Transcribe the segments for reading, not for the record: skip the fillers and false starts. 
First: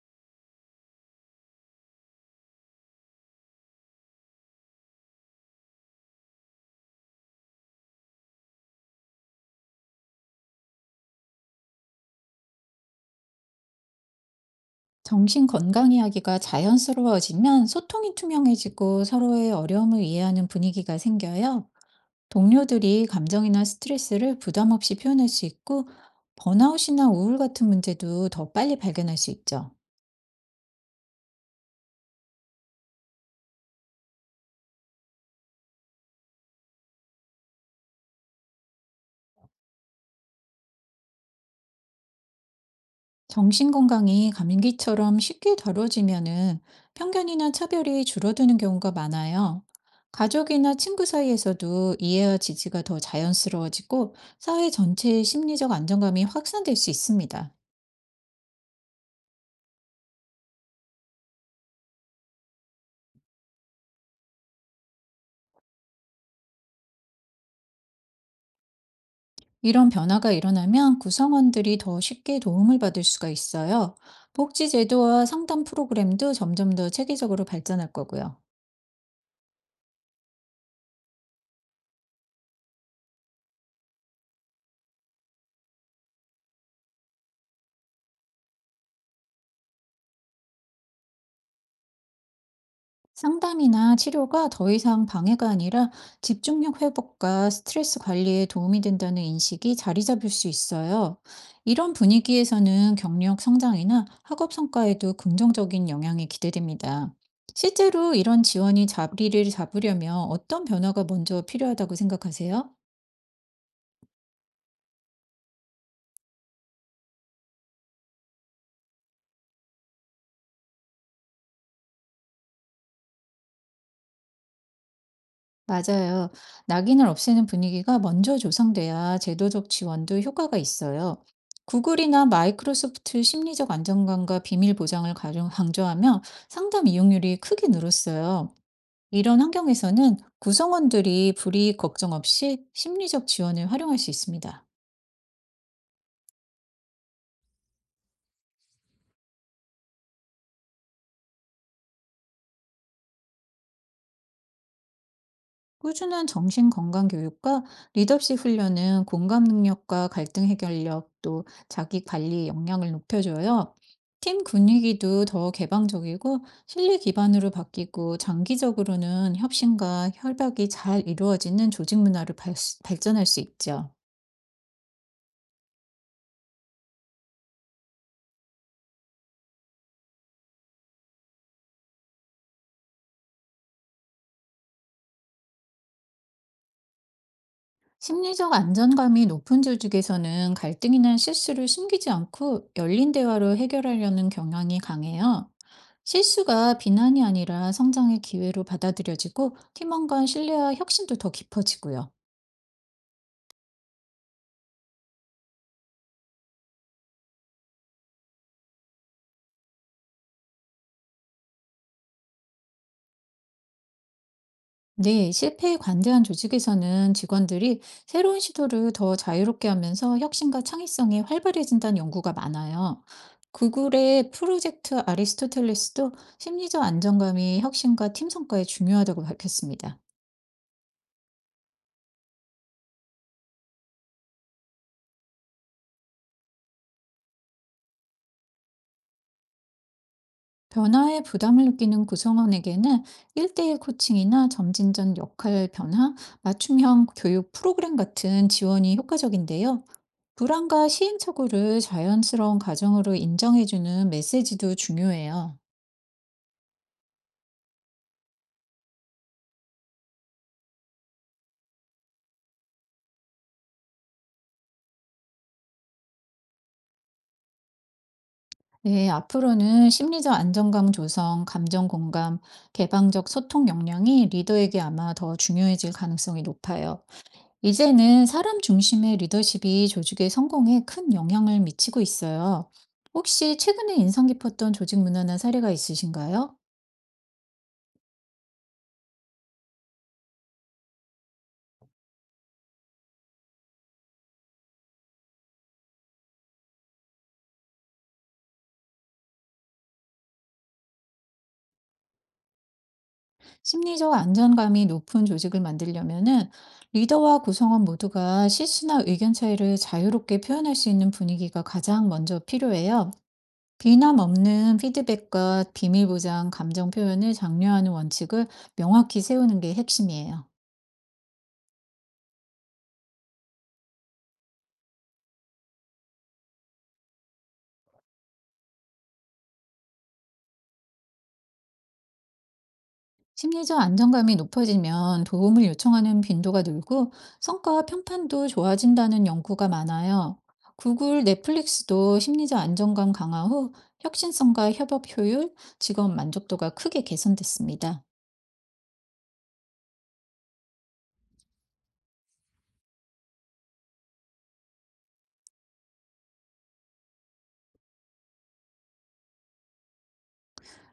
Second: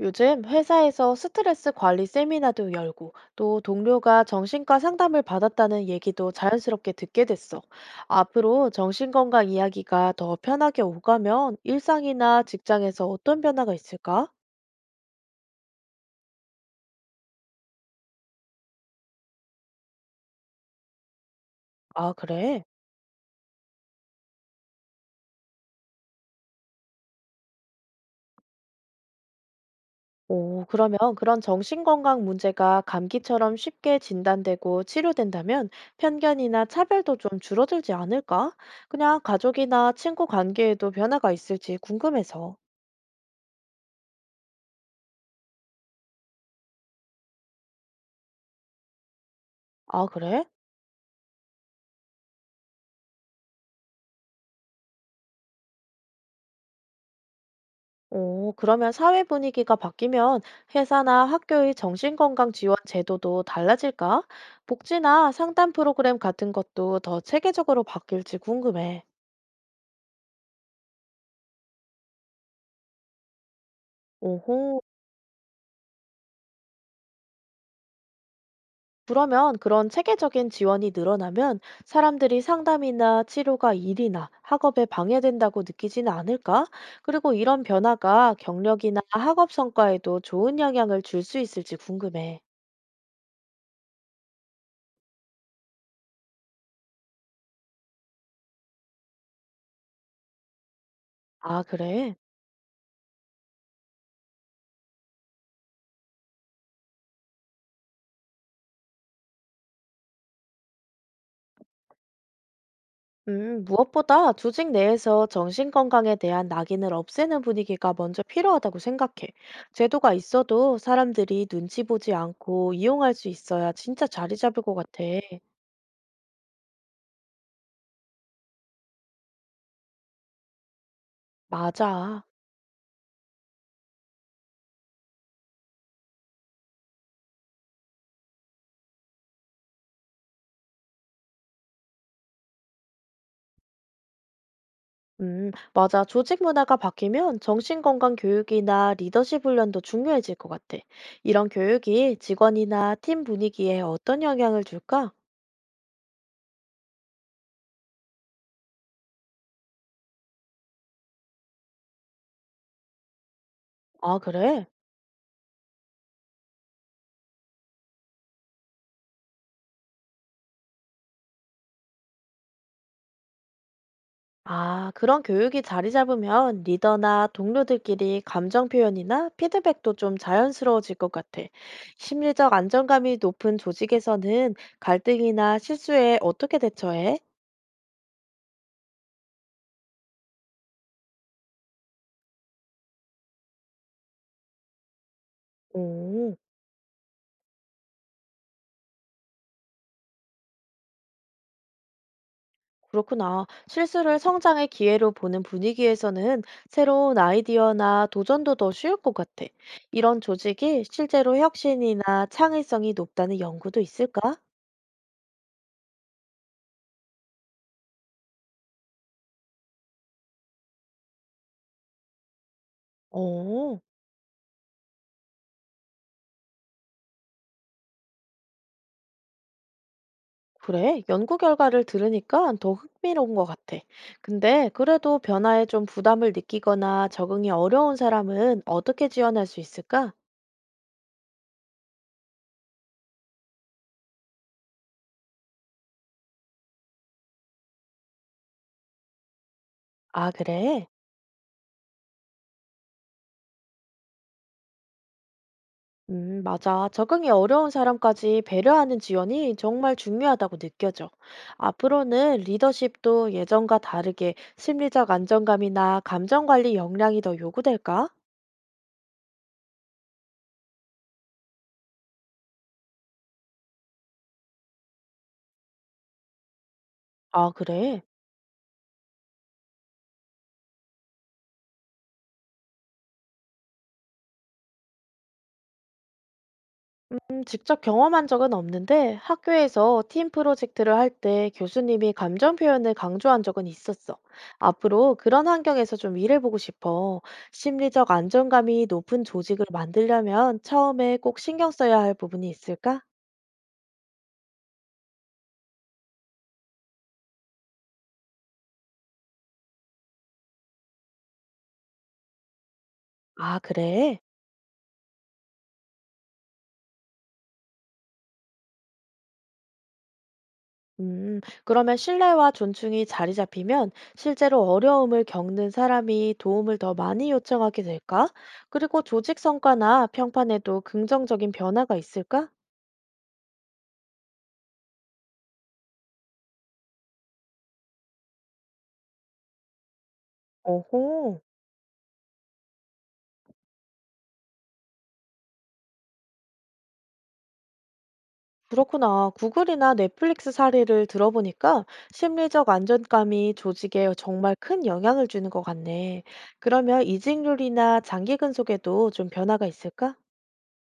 요즘 회사에서 스트레스 관리 세미나도 열고 또 동료가 정신과 상담을 받았다는 얘기도 자연스럽게 듣게 됐어. 앞으로 정신건강 이야기가 더 편하게 오가면 일상이나 직장에서 어떤 변화가 있을까? 정신 건강 이야기가 자연스러워지면 소통이 투명해지고 서로의 어려움을 이해하는 분위기가 생겨요. 아, 그래? 동료들이 감정이나 스트레스를 부담 없이 표현할 수 있고, 번아웃이나 우울 같은 문제도 더 빨리 발견할 수 있죠. 오, 그러면 그런 정신건강 문제가 감기처럼 쉽게 진단되고 치료된다면 편견이나 차별도 좀 줄어들지 않을까? 그냥 가족이나 친구 관계에도 변화가 있을지 궁금해서. 정신 건강이 감기처럼 쉽게 다뤄지면은 편견이나 차별이 줄어드는 경우가 많아요. 아, 그래? 가족이나 친구 사이에서도 이해와 지지가 더 자연스러워지고, 사회 전체의 심리적 안정감이 확산될 수 있습니다. 오, 그러면 사회 분위기가 바뀌면 회사나 학교의 정신건강 지원 제도도 달라질까? 복지나 상담 프로그램 같은 것도 더 체계적으로 바뀔지 궁금해. 이런 변화가 일어나면 구성원들이 더 쉽게 도움을 받을 수가 있어요. 복지 오호, 제도와 상담 프로그램도 점점 더 체계적으로 발전할 거고요. 그러면 그런 체계적인 지원이 늘어나면 사람들이 상담이나 치료가 일이나 학업에 방해된다고 느끼지는 않을까? 그리고 이런 변화가 경력이나 학업 성과에도 좋은 영향을 줄 수 있을지 궁금해. 상담이나 치료가 더 이상 방해가 아니라 집중력 회복과 스트레스 관리에 도움이 된다는 인식이 자리 잡을 수 있어요. 아, 이런 그래? 분위기에서는 경력 성장이나 학업 성과에도 긍정적인 영향이 기대됩니다. 실제로 이런 지원이 자리를 잡으려면 어떤 변화가 먼저 필요하다고 생각하세요? 무엇보다 조직 내에서 정신건강에 대한 낙인을 없애는 분위기가 먼저 필요하다고 생각해. 제도가 있어도 사람들이 눈치 보지 않고 이용할 수 있어야 진짜 자리 잡을 것 같아. 맞아요. 낙인을 없애는 분위기가 먼저 조성돼야 제도적 지원도 효과가 있어요. 맞아. 구글이나 마이크로소프트 심리적 안정감과 비밀 보장을 가령 강조하며 상담 이용률이 크게 늘었어요. 이런 환경에서는 구성원들이 불이익 걱정 없이 심리적 지원을 활용할 수 있습니다. 맞아. 조직 문화가 바뀌면 정신건강 교육이나 리더십 훈련도 중요해질 것 같아. 이런 교육이 직원이나 팀 분위기에 어떤 영향을 줄까? 꾸준한 정신건강교육과 리더십 훈련은 공감 능력과 갈등 해결력 또 자기 관리 역량을 높여줘요. 아, 팀 그래? 분위기도 더 개방적이고 실리 기반으로 바뀌고, 장기적으로는 협신과 협약이 잘 이루어지는 조직 문화로 발전할 수 있죠. 아, 그런 교육이 자리 잡으면 리더나 동료들끼리 감정 표현이나 피드백도 좀 자연스러워질 것 같아. 심리적 안정감이 높은 조직에서는 갈등이나 실수에 어떻게 대처해? 심리적 안전감이 높은 조직에서는 갈등이나 실수를 숨기지 않고 열린 대화로 해결하려는 경향이 강해요. 오, 실수가 비난이 아니라 성장의 기회로 받아들여지고, 팀원 간 신뢰와 혁신도 더 깊어지고요. 그렇구나. 실수를 성장의 기회로 보는 분위기에서는 새로운 아이디어나 도전도 더 쉬울 것 같아. 이런 조직이 실제로 혁신이나 창의성이 높다는 연구도 있을까? 네, 실패에 관대한 조직에서는 직원들이 새로운 시도를 더 자유롭게 하면서 혁신과 창의성이 활발해진다는 연구가 많아요. 오. 구글의 프로젝트 아리스토텔레스도 심리적 안정감이 혁신과 팀 성과에 중요하다고 밝혔습니다. 그래, 연구 결과를 들으니까 더 흥미로운 것 같아. 근데 그래도 변화에 좀 부담을 느끼거나 적응이 어려운 사람은 어떻게 지원할 수 있을까? 변화에 부담을 느끼는 구성원에게는 1대1 코칭이나 점진전 역할 변화, 맞춤형 교육 프로그램 같은 지원이 효과적인데요. 아, 그래? 불안과 시행착오를 자연스러운 과정으로 인정해주는 메시지도 중요해요. 맞아. 적응이 어려운 사람까지 배려하는 지원이 정말 중요하다고 느껴져. 앞으로는 리더십도 예전과 다르게 심리적 안정감이나 감정 관리 역량이 더 요구될까? 네, 앞으로는 심리적 안정감 조성, 감정 공감, 개방적 소통 역량이 리더에게 아마 더 중요해질 가능성이 높아요. 아, 그래? 이제는 사람 중심의 리더십이 조직의 성공에 큰 영향을 미치고 있어요. 혹시 최근에 인상 깊었던 조직 문화나 사례가 있으신가요? 직접 경험한 적은 없는데 학교에서 팀 프로젝트를 할 때 교수님이 감정 표현을 강조한 적은 있었어. 앞으로 그런 환경에서 좀 일해보고 싶어. 심리적 안정감이 높은 조직을 만들려면 처음에 꼭 신경 써야 할 부분이 있을까? 심리적 안정감이 높은 조직을 만들려면은 리더와 구성원 모두가 실수나 의견 차이를 자유롭게 표현할 수 있는 분위기가 가장 먼저 필요해요. 아, 비난 그래? 없는 피드백과 비밀 보장, 감정 표현을 장려하는 원칙을 명확히 세우는 게 핵심이에요. 그러면 신뢰와 존중이 자리 잡히면 실제로 어려움을 겪는 사람이 도움을 더 많이 요청하게 될까? 그리고 조직 성과나 평판에도 긍정적인 변화가 있을까? 심리적 안정감이 높아지면 도움을 요청하는 빈도가 늘고 성과 평판도 좋아진다는 연구가 많아요. 구글, 오호. 넷플릭스도 심리적 안정감 강화 후 혁신성과 협업 효율, 직업 만족도가 크게 개선됐습니다. 그렇구나. 구글이나 넷플릭스 사례를 들어보니까 심리적 안정감이 조직에 정말 큰 영향을 주는 것 같네. 그러면 이직률이나 장기 근속에도 좀 변화가 있을까?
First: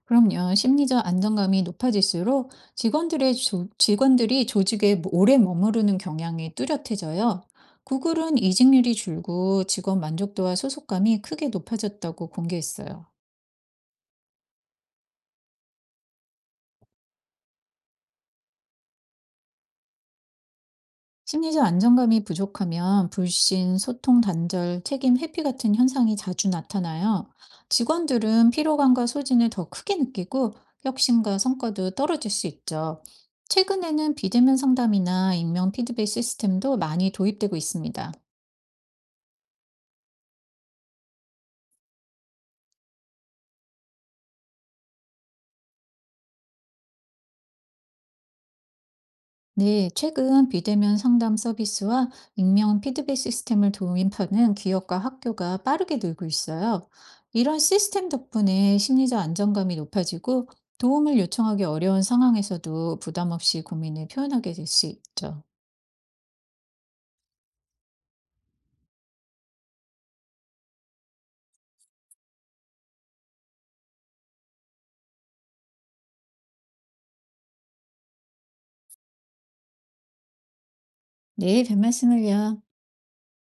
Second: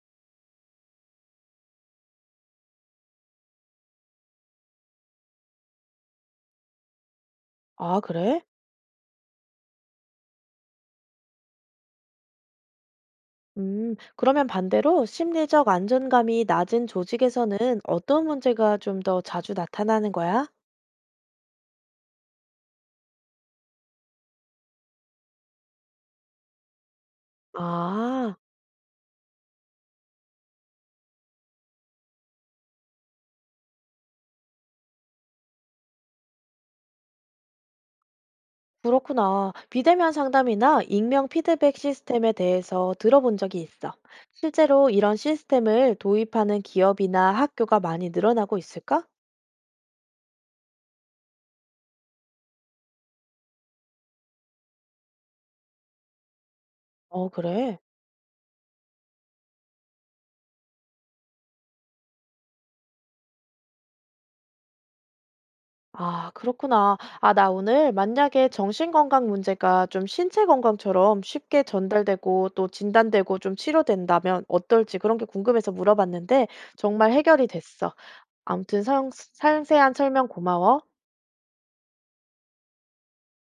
그럼요, 심리적 안정감이 높아질수록 직원들이 조직에 오래 머무르는 경향이 뚜렷해져요. 아, 구글은 그래? 이직률이 줄고 직원 만족도와 소속감이 크게 높아졌다고 공개했어요. 그러면 반대로 심리적 안정감이 낮은 조직에서는 어떤 문제가 좀 더 자주 나타나는 거야? 심리적 안정감이 부족하면 불신, 소통 단절, 책임 회피 같은 현상이 자주 나타나요. 아. 직원들은 피로감과 소진을 더 크게 느끼고 혁신과 성과도 떨어질 수 있죠. 최근에는 비대면 상담이나 익명 피드백 시스템도 많이 도입되고 있습니다. 그렇구나. 비대면 상담이나 익명 피드백 시스템에 대해서 들어본 적이 있어. 실제로 이런 시스템을 도입하는 기업이나 학교가 많이 늘어나고 있을까? 네, 최근 비대면 상담 서비스와 익명 피드백 시스템을 도입하는 기업과 학교가 빠르게 늘고 있어요. 어, 이런 그래. 시스템 덕분에 심리적 안정감이 높아지고, 도움을 요청하기 어려운 상황에서도 부담 없이 고민을 표현하게 될 수 있죠. 아, 그렇구나. 아, 나 오늘 만약에 정신건강 문제가 좀 신체 건강처럼 쉽게 전달되고 또 진단되고 좀 치료된다면 어떨지 그런 게 궁금해서 물어봤는데 정말 해결이 됐어. 아무튼 상세한 설명 고마워. 네, 별 말씀을요.